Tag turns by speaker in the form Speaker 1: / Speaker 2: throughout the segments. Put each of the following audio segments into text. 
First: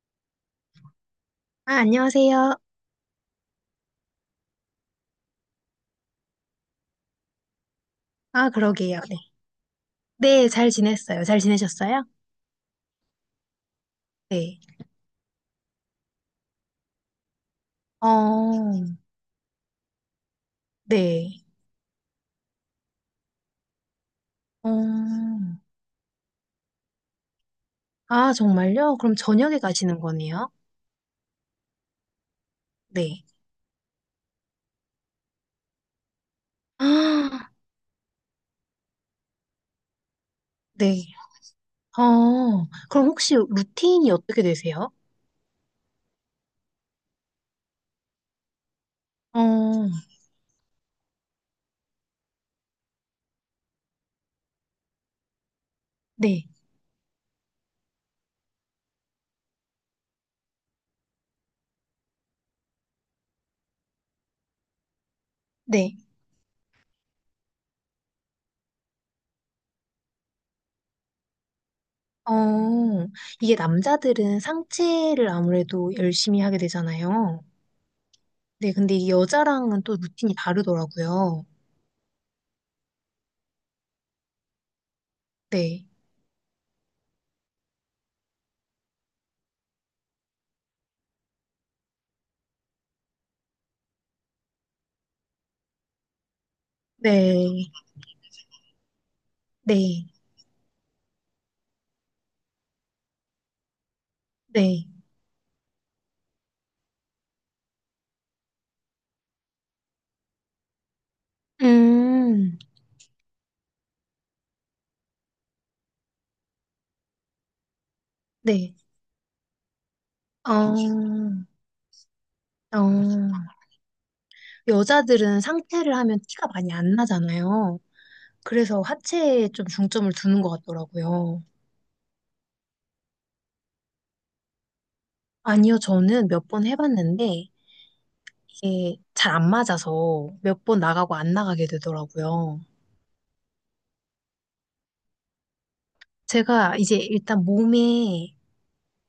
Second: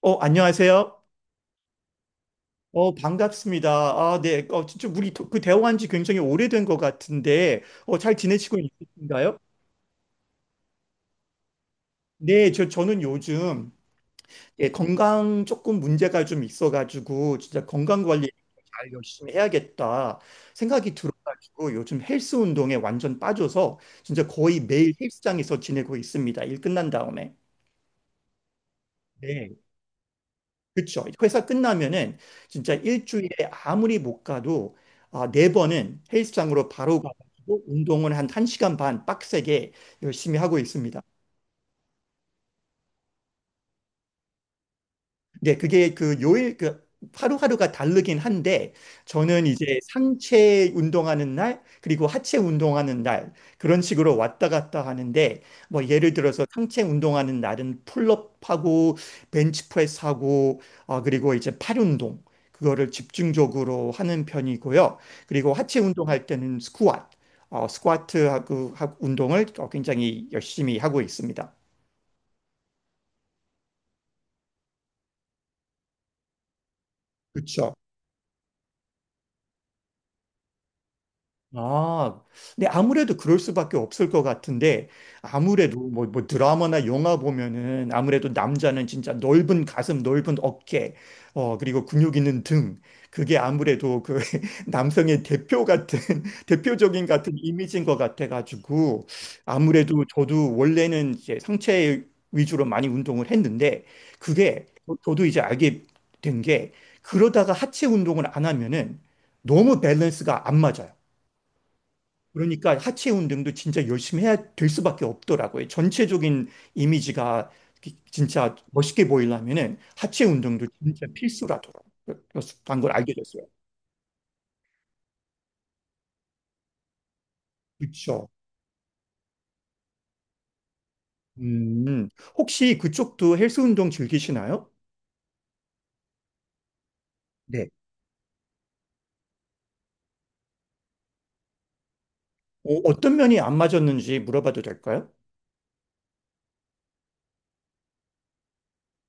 Speaker 1: 안녕하세요.
Speaker 2: 아, 안녕하세요.
Speaker 1: 반갑습니다. 아, 네. 진짜 우리 대화한 지 굉장히 오래된 것 같은데, 잘
Speaker 2: 아,
Speaker 1: 지내시고
Speaker 2: 그러게요. 네.
Speaker 1: 있으신가요?
Speaker 2: 네, 잘 지냈어요. 잘 지내셨어요?
Speaker 1: 네, 저는 요즘
Speaker 2: 네.
Speaker 1: 예, 건강 조금 문제가 좀 있어가지고, 진짜 건강 관리
Speaker 2: 어,
Speaker 1: 잘 열심히 해야겠다 생각이
Speaker 2: 네.
Speaker 1: 들어가지고, 요즘 헬스 운동에 완전 빠져서, 진짜 거의 매일
Speaker 2: 어,
Speaker 1: 헬스장에서 지내고 있습니다. 일 끝난 다음에.
Speaker 2: 아, 정말요? 그럼
Speaker 1: 네.
Speaker 2: 저녁에 가시는 거네요?
Speaker 1: 그렇죠. 회사 끝나면은 진짜
Speaker 2: 네.
Speaker 1: 일주일에 아무리 못 가도 아, 네 번은 헬스장으로 바로
Speaker 2: 아,
Speaker 1: 가고 운동은 한 1시간 반 빡세게 열심히 하고 있습니다.
Speaker 2: 네. 그럼 혹시 루틴이 어떻게 되세요?
Speaker 1: 네, 그게 그 요일, 그 하루하루가 다르긴 한데, 저는 이제
Speaker 2: 어,
Speaker 1: 상체 운동하는 날, 그리고 하체 운동하는 날, 그런 식으로 왔다 갔다 하는데, 뭐 예를 들어서
Speaker 2: 네.
Speaker 1: 상체 운동하는 날은 풀업하고, 벤치프레스하고, 그리고 이제 팔 운동, 그거를 집중적으로 하는 편이고요. 그리고 하체
Speaker 2: 네.
Speaker 1: 운동할 때는 스쿼트, 스쿼트하고 운동을 굉장히 열심히 하고 있습니다.
Speaker 2: 어, 이게 남자들은 상체를 아무래도 열심히 하게 되잖아요.
Speaker 1: 그렇죠.
Speaker 2: 네, 근데 이게 여자랑은 또 루틴이 다르더라고요.
Speaker 1: 아, 근데 아무래도 그럴 수밖에 없을 것 같은데, 아무래도
Speaker 2: 네.
Speaker 1: 뭐 드라마나 영화 보면은 아무래도 남자는 진짜 넓은 가슴, 넓은 어깨, 그리고 근육 있는 등, 그게 아무래도 그 남성의 대표 같은, 대표적인 같은
Speaker 2: 네.
Speaker 1: 이미지인 것 같아가지고, 아무래도
Speaker 2: 네.
Speaker 1: 저도 원래는 이제 상체 위주로 많이 운동을 했는데, 그게
Speaker 2: 네.
Speaker 1: 저도 이제 알게 된 게, 그러다가 하체 운동을 안 하면은 너무 밸런스가 안 맞아요.
Speaker 2: 음,
Speaker 1: 그러니까 하체 운동도 진짜 열심히 해야 될 수밖에 없더라고요. 전체적인 이미지가 진짜
Speaker 2: 네.
Speaker 1: 멋있게 보이려면은 하체 운동도
Speaker 2: 어,
Speaker 1: 진짜 필수라더라고요
Speaker 2: 어.
Speaker 1: 걸 알게 됐어요.
Speaker 2: 여자들은 상체를 하면 티가 많이 안 나잖아요.
Speaker 1: 그렇죠.
Speaker 2: 그래서 하체에 좀 중점을 두는 것 같더라고요.
Speaker 1: 음, 혹시 그쪽도 헬스 운동 즐기시나요?
Speaker 2: 아니요, 저는 몇 번 해봤는데
Speaker 1: 네.
Speaker 2: 이게 잘 안 맞아서 몇 번 나가고 안 나가게 되더라고요.
Speaker 1: 어떤 면이 안 맞았는지 물어봐도 될까요?
Speaker 2: 제가 이제 일단 몸에,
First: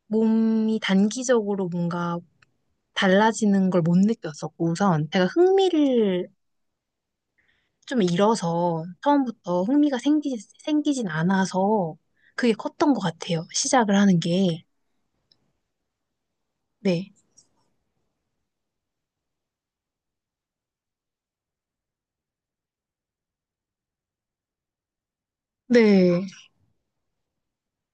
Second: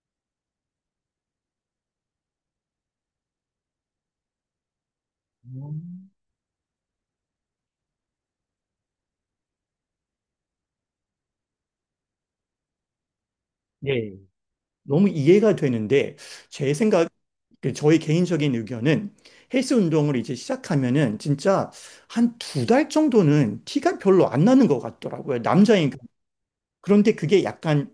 Speaker 2: 몸이 단기적으로 뭔가 달라지는 걸 못 느꼈었고 우선 제가
Speaker 1: 음.
Speaker 2: 흥미를 좀 잃어서 처음부터 흥미가 생기진 않아서 그게 컸던 것 같아요. 시작을
Speaker 1: 네.
Speaker 2: 하는 게.
Speaker 1: 너무 이해가 되는데 제 생각
Speaker 2: 네.
Speaker 1: 그 저희 개인적인 의견은 헬스 운동을 이제 시작하면은 진짜 한 두 달 정도는 티가 별로 안 나는 것 같더라고요. 남자인. 그
Speaker 2: 네.
Speaker 1: 그런데 그게 약간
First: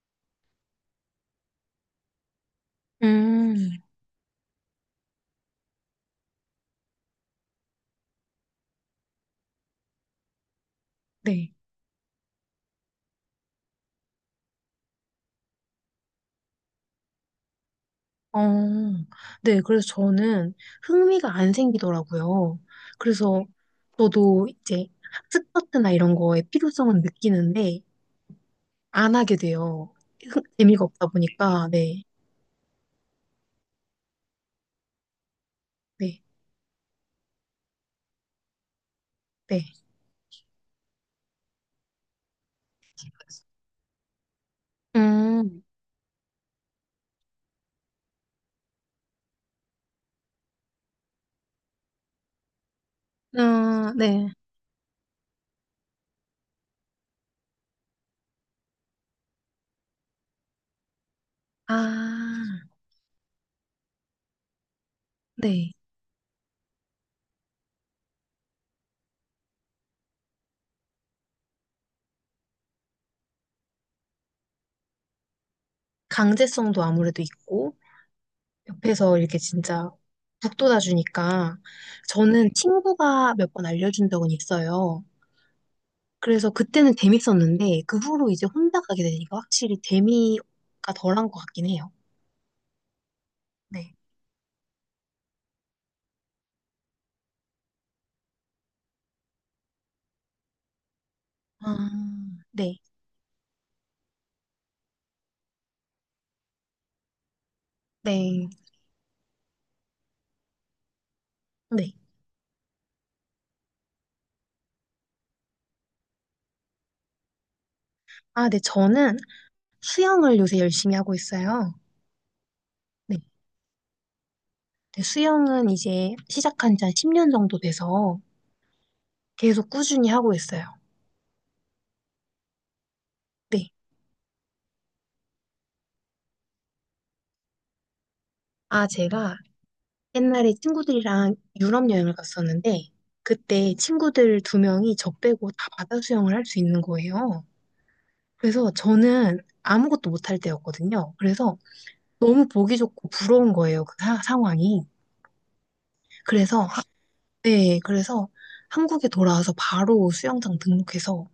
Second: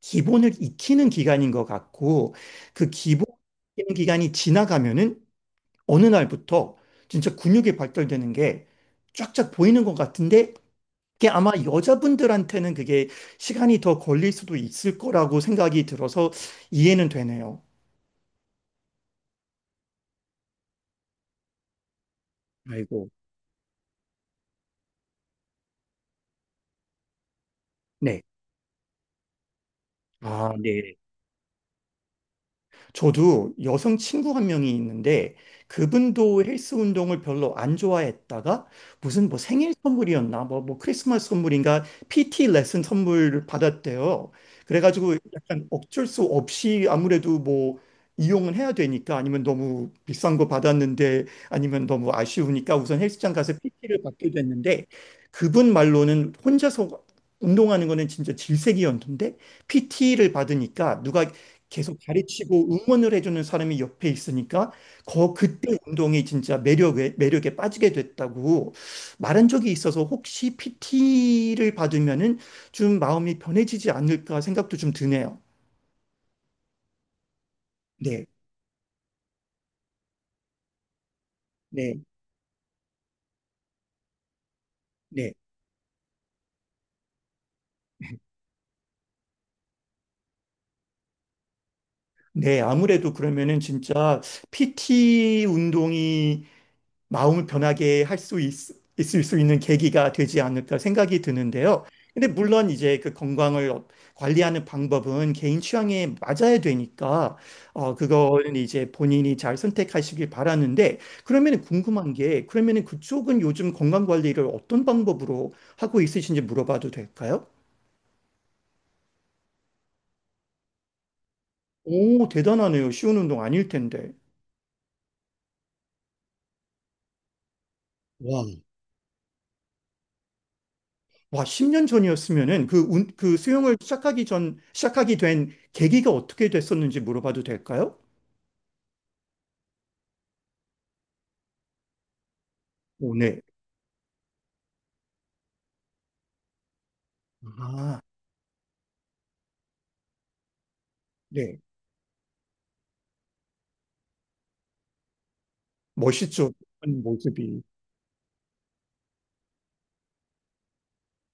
Speaker 1: 기본을 익히는 기간인 것 같고 그 기본
Speaker 2: 음,
Speaker 1: 기간이 지나가면은 어느 날부터 진짜 근육이 발달되는 게 쫙쫙 보이는 것 같은데 그게 아마
Speaker 2: 네.
Speaker 1: 여자분들한테는 그게 시간이 더 걸릴 수도 있을 거라고 생각이 들어서 이해는 되네요.
Speaker 2: 어, 네. 그래서 저는 흥미가 안 생기더라고요.
Speaker 1: 아이고.
Speaker 2: 그래서 저도 이제 학습 파트나 이런 거에 필요성은 느끼는데
Speaker 1: 네.
Speaker 2: 안 하게 돼요.
Speaker 1: 아,
Speaker 2: 재미가
Speaker 1: 네.
Speaker 2: 없다 보니까. 네.
Speaker 1: 저도 여성 친구 한 명이 있는데
Speaker 2: 네.
Speaker 1: 그분도 헬스 운동을 별로 안 좋아했다가 무슨 뭐 생일
Speaker 2: 네.
Speaker 1: 선물이었나 뭐 크리스마스 선물인가 PT 레슨 선물을 받았대요. 그래가지고
Speaker 2: 음,
Speaker 1: 약간 어쩔 수 없이 아무래도 뭐 이용은 해야 되니까 아니면 너무 비싼 거 받았는데 아니면 너무 아쉬우니까 우선 헬스장 가서
Speaker 2: 아,
Speaker 1: PT를 받게
Speaker 2: 네.
Speaker 1: 됐는데 그분 말로는 혼자서 운동하는 거는 진짜 질색이었는데 PT를 받으니까 누가 계속 가르치고
Speaker 2: 아,
Speaker 1: 응원을 해주는 사람이 옆에 있으니까 거
Speaker 2: 네.
Speaker 1: 그때 운동이 진짜 매력에 매력에 빠지게 됐다고 말한 적이 있어서 혹시 PT를 받으면은 좀 마음이 변해지지 않을까 생각도 좀 드네요.
Speaker 2: 강제성도 아무래도 있고,
Speaker 1: 네,
Speaker 2: 옆에서 이렇게 진짜 북돋아주니까,
Speaker 1: 네,
Speaker 2: 저는 친구가 몇 번 알려준 적은 있어요.
Speaker 1: 네.
Speaker 2: 그래서 그때는 재밌었는데, 그 후로 이제 혼자 가게 되니까 확실히 재미가 덜한 것 같긴 해요.
Speaker 1: 네, 아무래도 그러면은
Speaker 2: 네.
Speaker 1: 진짜 PT 운동이 마음을 변하게 할 수 있을 수 있는 계기가 되지 않을까 생각이 드는데요.
Speaker 2: 아,
Speaker 1: 근데 물론
Speaker 2: 네,
Speaker 1: 이제 그 건강을 관리하는 방법은 개인 취향에 맞아야 되니까
Speaker 2: 네,
Speaker 1: 그거는 이제 본인이 잘 선택하시길 바라는데 그러면은
Speaker 2: 네.
Speaker 1: 궁금한 게 그러면은 그쪽은 요즘 건강 관리를 어떤 방법으로 하고 있으신지 물어봐도 될까요?
Speaker 2: 아, 네, 저는 수영을 요새 열심히 하고 있어요.
Speaker 1: 오, 대단하네요. 쉬운
Speaker 2: 네.
Speaker 1: 운동 아닐 텐데.
Speaker 2: 네, 수영은 이제 시작한 지 한 10년 정도 돼서
Speaker 1: 와.
Speaker 2: 계속 꾸준히 하고 있어요.
Speaker 1: 와, 10년 전이었으면은 그
Speaker 2: 네.
Speaker 1: 수영을 시작하기 전, 시작하게 된 계기가 어떻게 됐었는지 물어봐도 될까요?
Speaker 2: 아, 제가 옛날에 친구들이랑 유럽 여행을 갔었는데
Speaker 1: 오, 네.
Speaker 2: 그때 친구들 두 명이 저 빼고 다 바다 수영을 할 수 있는 거예요.
Speaker 1: 아,
Speaker 2: 그래서 저는 아무것도 못할 때였거든요. 그래서
Speaker 1: 네.
Speaker 2: 너무 보기 좋고 부러운 거예요. 그 상황이.
Speaker 1: 멋있죠.
Speaker 2: 그래서 하-
Speaker 1: 그런 모습이.
Speaker 2: 네, 그래서 한국에 돌아와서 바로 수영장 등록해서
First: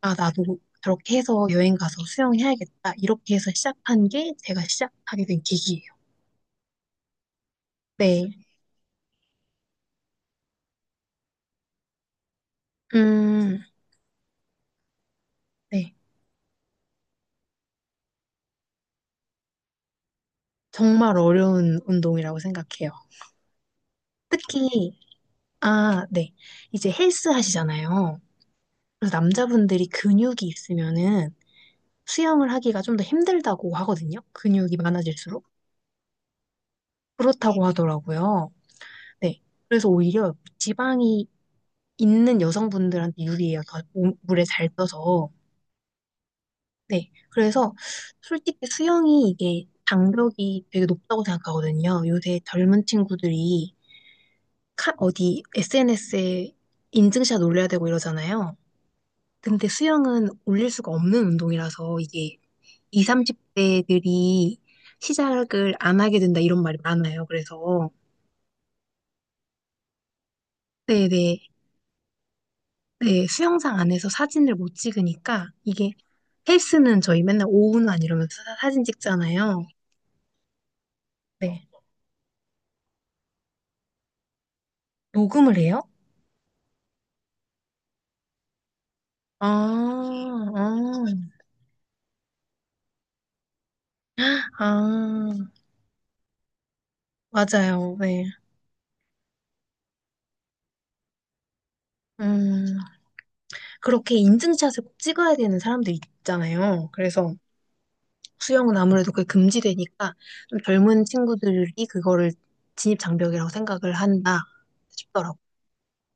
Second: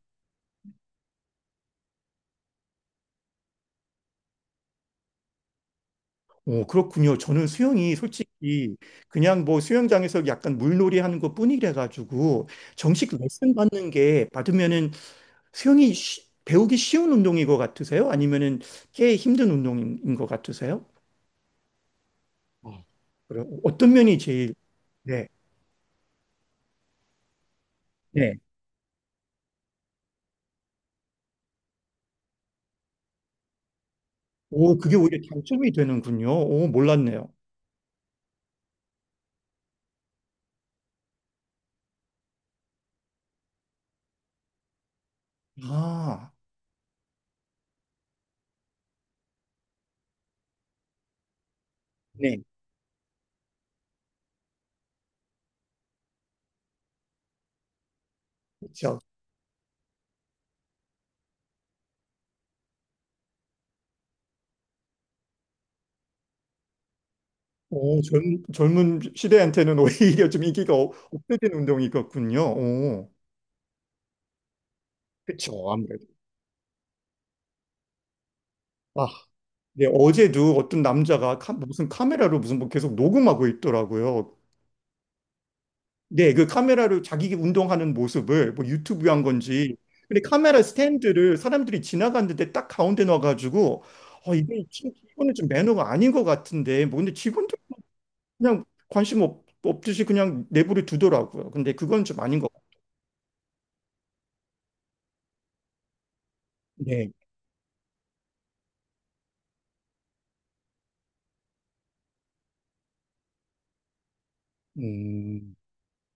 Speaker 2: 아, 나도 저렇게 해서 여행 가서 수영해야겠다. 이렇게 해서 시작한 게 제가 시작하게 된 계기예요.
Speaker 1: 오, 그렇군요. 저는 수영이
Speaker 2: 네.
Speaker 1: 솔직히 그냥 뭐 수영장에서 약간 물놀이 하는 것뿐이라 가지고 정식 레슨
Speaker 2: 음,
Speaker 1: 받는 게 받으면은 수영이
Speaker 2: 네.
Speaker 1: 배우기 쉬운 운동인 것 같으세요? 아니면은 꽤 힘든 운동인 것 같으세요?
Speaker 2: 정말 어려운 운동이라고
Speaker 1: 어,
Speaker 2: 생각해요.
Speaker 1: 그럼 어떤 면이 제일
Speaker 2: 특히,
Speaker 1: 네.
Speaker 2: 아, 네. 이제 헬스 하시잖아요.
Speaker 1: 네.
Speaker 2: 그래서 남자분들이 근육이 있으면은 수영을 하기가 좀 더 힘들다고 하거든요. 근육이
Speaker 1: 오, 그게 오히려
Speaker 2: 많아질수록.
Speaker 1: 장점이 되는군요. 오, 몰랐네요.
Speaker 2: 그렇다고 하더라고요. 네. 그래서 오히려 지방이 있는 여성분들한테 유리해요. 더 물에 잘 떠서.
Speaker 1: 음. 아,
Speaker 2: 네. 그래서 솔직히 수영이 이게 장벽이 되게 높다고 생각하거든요. 요새
Speaker 1: 네.
Speaker 2: 젊은 친구들이 어디 SNS에 인증샷 올려야 되고 이러잖아요.
Speaker 1: 그렇죠.
Speaker 2: 근데 수영은 올릴 수가 없는 운동이라서 이게 20, 30대들이 시작을 안 하게 된다 이런 말이 많아요. 그래서
Speaker 1: 오, 젊은 시대한테는 오히려 좀 인기가
Speaker 2: 네네
Speaker 1: 없어진 운동이겠군요. 오,
Speaker 2: 네, 수영장 안에서 사진을 못
Speaker 1: 그
Speaker 2: 찍으니까
Speaker 1: 죠
Speaker 2: 이게
Speaker 1: 아무래도.
Speaker 2: 헬스는 저희 맨날 오후만 이러면서 사진
Speaker 1: 아,
Speaker 2: 찍잖아요.
Speaker 1: 네, 어제도 어떤 남자가
Speaker 2: 네.
Speaker 1: 무슨 카메라로 무슨 뭐 계속 녹음하고 있더라고요.
Speaker 2: 녹음을 해요?
Speaker 1: 네, 그 카메라로 자기 운동하는 모습을 뭐 유튜브 한 건지.
Speaker 2: 아,
Speaker 1: 근데 카메라
Speaker 2: 아,
Speaker 1: 스탠드를 사람들이 지나갔는데 딱 가운데 놔가지고, 이거는
Speaker 2: 아,
Speaker 1: 좀 매너가 아닌 것 같은데, 뭐 근데 직원들
Speaker 2: 맞아요. 네.
Speaker 1: 그냥 관심 없듯이 그냥 내버려 두더라고요. 근데 그건 좀 아닌 것 같아
Speaker 2: 음, 그렇게 인증샷을 꼭 찍어야 되는 사람들 있잖아요.
Speaker 1: 요
Speaker 2: 그래서 수영은 아무래도 그게 금지되니까 좀 젊은 친구들이 그거를 진입 장벽이라고 생각을 한다 싶더라고.
Speaker 1: 음,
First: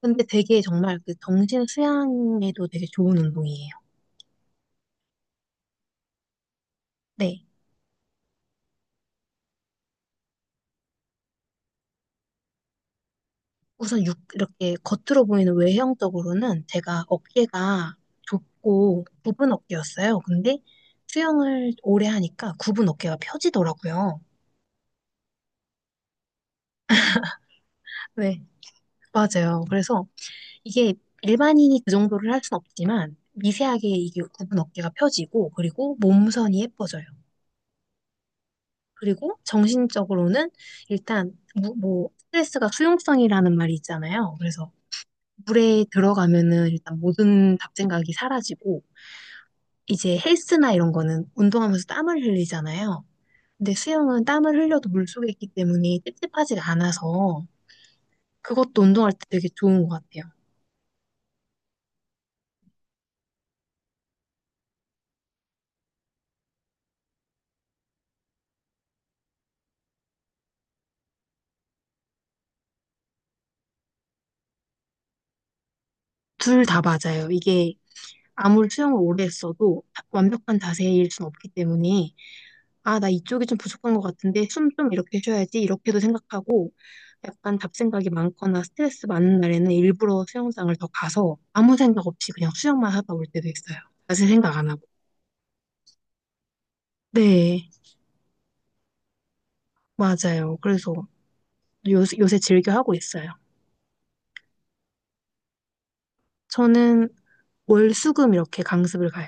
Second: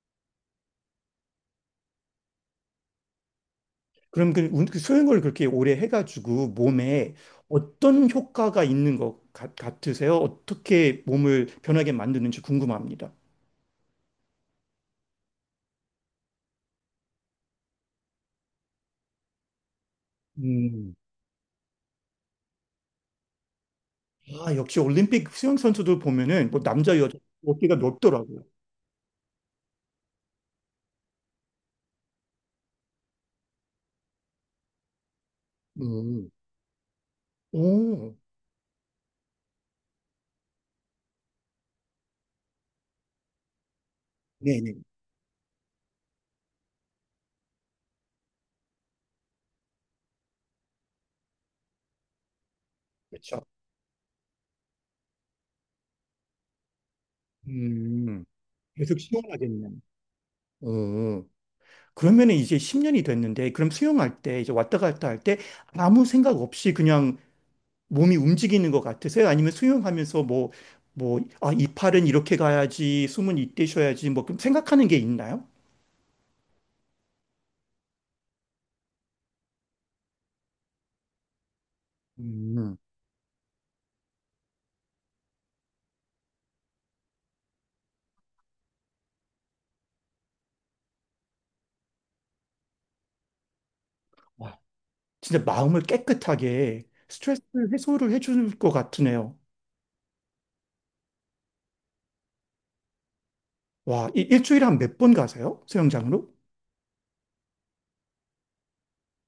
Speaker 2: 근데 되게 정말 그 정신 수양에도 되게 좋은 운동이에요.
Speaker 1: 그럼 그 수영을 그렇게 오래 해가지고 몸에
Speaker 2: 네.
Speaker 1: 어떤 효과가 있는 것 같으세요? 어떻게 몸을 변하게 만드는지 궁금합니다.
Speaker 2: 우선 육, 이렇게 겉으로 보이는 외형적으로는 제가 어깨가 좁고 굽은 어깨였어요. 근데
Speaker 1: 음,
Speaker 2: 수영을 오래 하니까 굽은 어깨가 펴지더라고요.
Speaker 1: 아, 역시 올림픽 수영 선수들 보면은 뭐 남자, 여자 어깨가
Speaker 2: 네,
Speaker 1: 넓더라고요.
Speaker 2: 맞아요. 그래서 이게 일반인이 그 정도를 할 순 없지만 미세하게 이게 굽은 어깨가 펴지고 그리고
Speaker 1: 음,
Speaker 2: 몸선이 예뻐져요.
Speaker 1: 오,
Speaker 2: 그리고 정신적으로는 일단 뭐 스트레스가 수용성이라는 말이 있잖아요. 그래서
Speaker 1: 네네.
Speaker 2: 물에 들어가면은 일단 모든 잡생각이 사라지고 이제 헬스나 이런 거는 운동하면서 땀을 흘리잖아요.
Speaker 1: 그렇죠.
Speaker 2: 근데 수영은 땀을 흘려도 물속에 있기 때문에 찝찝하지가 않아서
Speaker 1: 음,
Speaker 2: 그것도
Speaker 1: 계속
Speaker 2: 운동할 때 되게
Speaker 1: 시원하겠네요.
Speaker 2: 좋은 것 같아요.
Speaker 1: 오. 그러면 이제 10년이 됐는데, 그럼 수영할 때, 이제 왔다 갔다 할 때 아무 생각 없이 그냥 몸이 움직이는 것 같으세요? 아니면 수영하면서 뭐, 아, 이 팔은 이렇게 가야지, 숨은 이때 쉬어야지, 뭐, 그럼 생각하는 게 있나요?
Speaker 2: 둘 다 맞아요. 이게 아무리 수영을 오래 했어도 완벽한 자세일 순 없기 때문에
Speaker 1: 음,
Speaker 2: 아, 나 이쪽이 좀 부족한 것 같은데 숨 좀 이렇게 쉬어야지 이렇게도 생각하고 약간 잡생각이 많거나 스트레스 많은 날에는 일부러 수영장을 더 가서 아무 생각 없이 그냥 수영만 하다 올 때도 있어요. 자세 생각
Speaker 1: 와,
Speaker 2: 안 하고.
Speaker 1: 진짜 마음을 깨끗하게 스트레스
Speaker 2: 네,
Speaker 1: 해소를 해줄 것 같으네요.
Speaker 2: 맞아요. 그래서 요새 즐겨 하고 있어요.
Speaker 1: 와, 일주일에 한 몇 번 가세요? 수영장으로?
Speaker 2: 저는 월수금 이렇게 강습을 가요.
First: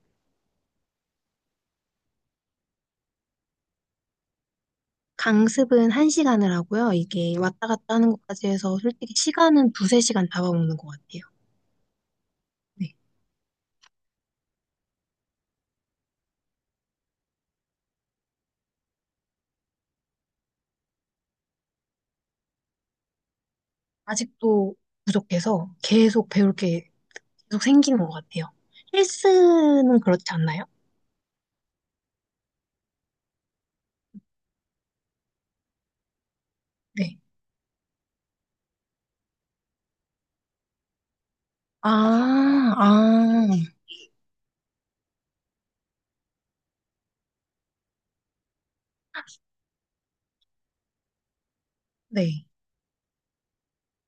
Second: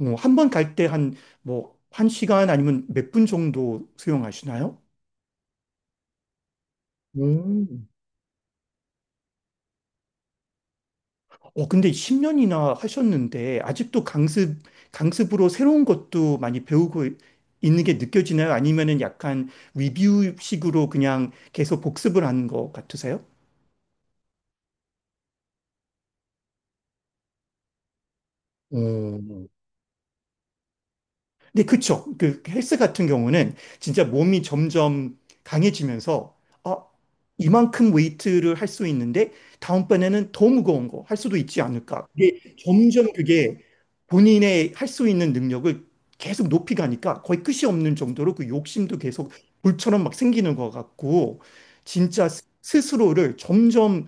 Speaker 1: 한번 갈 때 한, 뭐, 한 시간 아니면 몇 분 정도 수영하시나요?
Speaker 2: 강습은 한시간을 하고요. 이게
Speaker 1: 오.
Speaker 2: 왔다 갔다 하는 것까지 해서 솔직히 시간은 두세 시간 잡아먹는 것 같아요.
Speaker 1: 근데 10년이나
Speaker 2: 네.
Speaker 1: 하셨는데 아직도 강습으로 새로운 것도 많이 배우고 있는 게 느껴지나요? 아니면은 약간 리뷰식으로 그냥 계속 복습을 하는 것 같으세요?
Speaker 2: 아직도 부족해서 계속 배울 게 계속 생기는 것 같아요.
Speaker 1: 어,
Speaker 2: 헬스는 그렇지 않나요?
Speaker 1: 네, 그쵸. 그 헬스 같은 경우는 진짜 몸이 점점 강해지면서, 아,
Speaker 2: 네,
Speaker 1: 이만큼 웨이트를 할 수 있는데, 다음번에는 더 무거운 거 할 수도 있지 않을까. 그게
Speaker 2: 아,
Speaker 1: 점점
Speaker 2: 아,
Speaker 1: 그게 본인의 할 수 있는 능력을 계속 높이 가니까 거의 끝이 없는 정도로 그 욕심도 계속 불처럼 막 생기는 것 같고, 진짜
Speaker 2: 네,
Speaker 1: 스스로를 점점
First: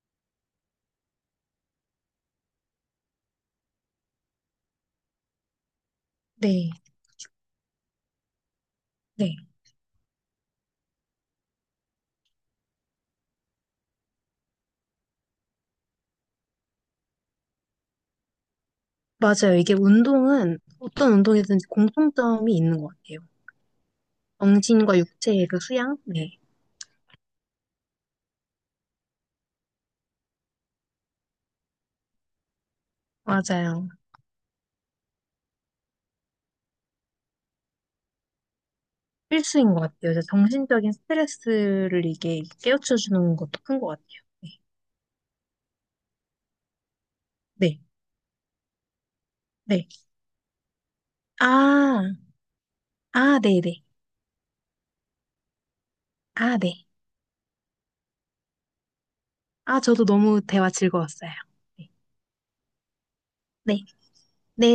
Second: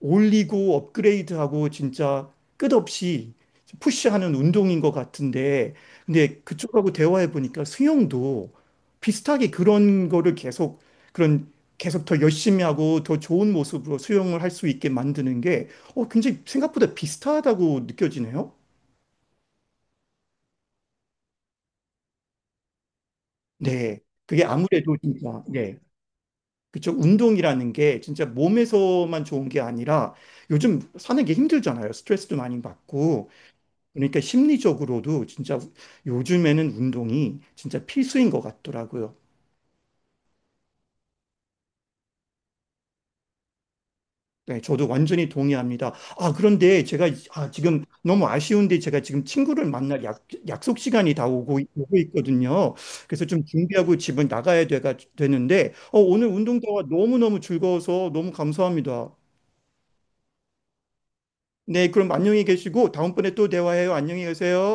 Speaker 1: 올리고 업그레이드하고 진짜 끝없이 푸시하는 운동인 것 같은데, 근데
Speaker 2: 네,
Speaker 1: 그쪽하고 대화해 보니까 수영도
Speaker 2: 네,
Speaker 1: 비슷하게 그런 거를 계속 그런 계속 더 열심히 하고 더 좋은 모습으로 수영을 할 수 있게 만드는 게 굉장히 생각보다 비슷하다고 느껴지네요.
Speaker 2: 맞아요. 이게 운동은 어떤 운동이든지 공통점이 있는 것 같아요.
Speaker 1: 네, 그게 아무래도
Speaker 2: 정신과
Speaker 1: 진짜
Speaker 2: 육체의 그
Speaker 1: 네.
Speaker 2: 수양? 네,
Speaker 1: 그쵸. 운동이라는 게 진짜 몸에서만 좋은 게 아니라 요즘 사는 게 힘들잖아요. 스트레스도 많이 받고.
Speaker 2: 맞아요.
Speaker 1: 그러니까 심리적으로도 진짜 요즘에는 운동이 진짜 필수인 것 같더라고요.
Speaker 2: 필수인 것 같아요. 이제 정신적인 스트레스를 이게 깨우쳐주는 것도 큰 것 같아요. 네,
Speaker 1: 네, 저도 완전히 동의합니다. 아, 그런데 제가
Speaker 2: 네,
Speaker 1: 지금 너무 아쉬운데 제가 지금 친구를
Speaker 2: 네.
Speaker 1: 만날 약속 시간이 다 오고
Speaker 2: 아,
Speaker 1: 있거든요. 그래서
Speaker 2: 아,
Speaker 1: 좀
Speaker 2: 네네.
Speaker 1: 준비하고 집에 나가야 되는데 오늘
Speaker 2: 아,
Speaker 1: 운동 대화
Speaker 2: 네.
Speaker 1: 너무너무 즐거워서 너무 감사합니다.
Speaker 2: 아, 저도 너무 대화 즐거웠어요.
Speaker 1: 네,
Speaker 2: 네.
Speaker 1: 그럼 안녕히 계시고 다음번에 또
Speaker 2: 네,
Speaker 1: 대화해요. 안녕히
Speaker 2: 네,
Speaker 1: 계세요.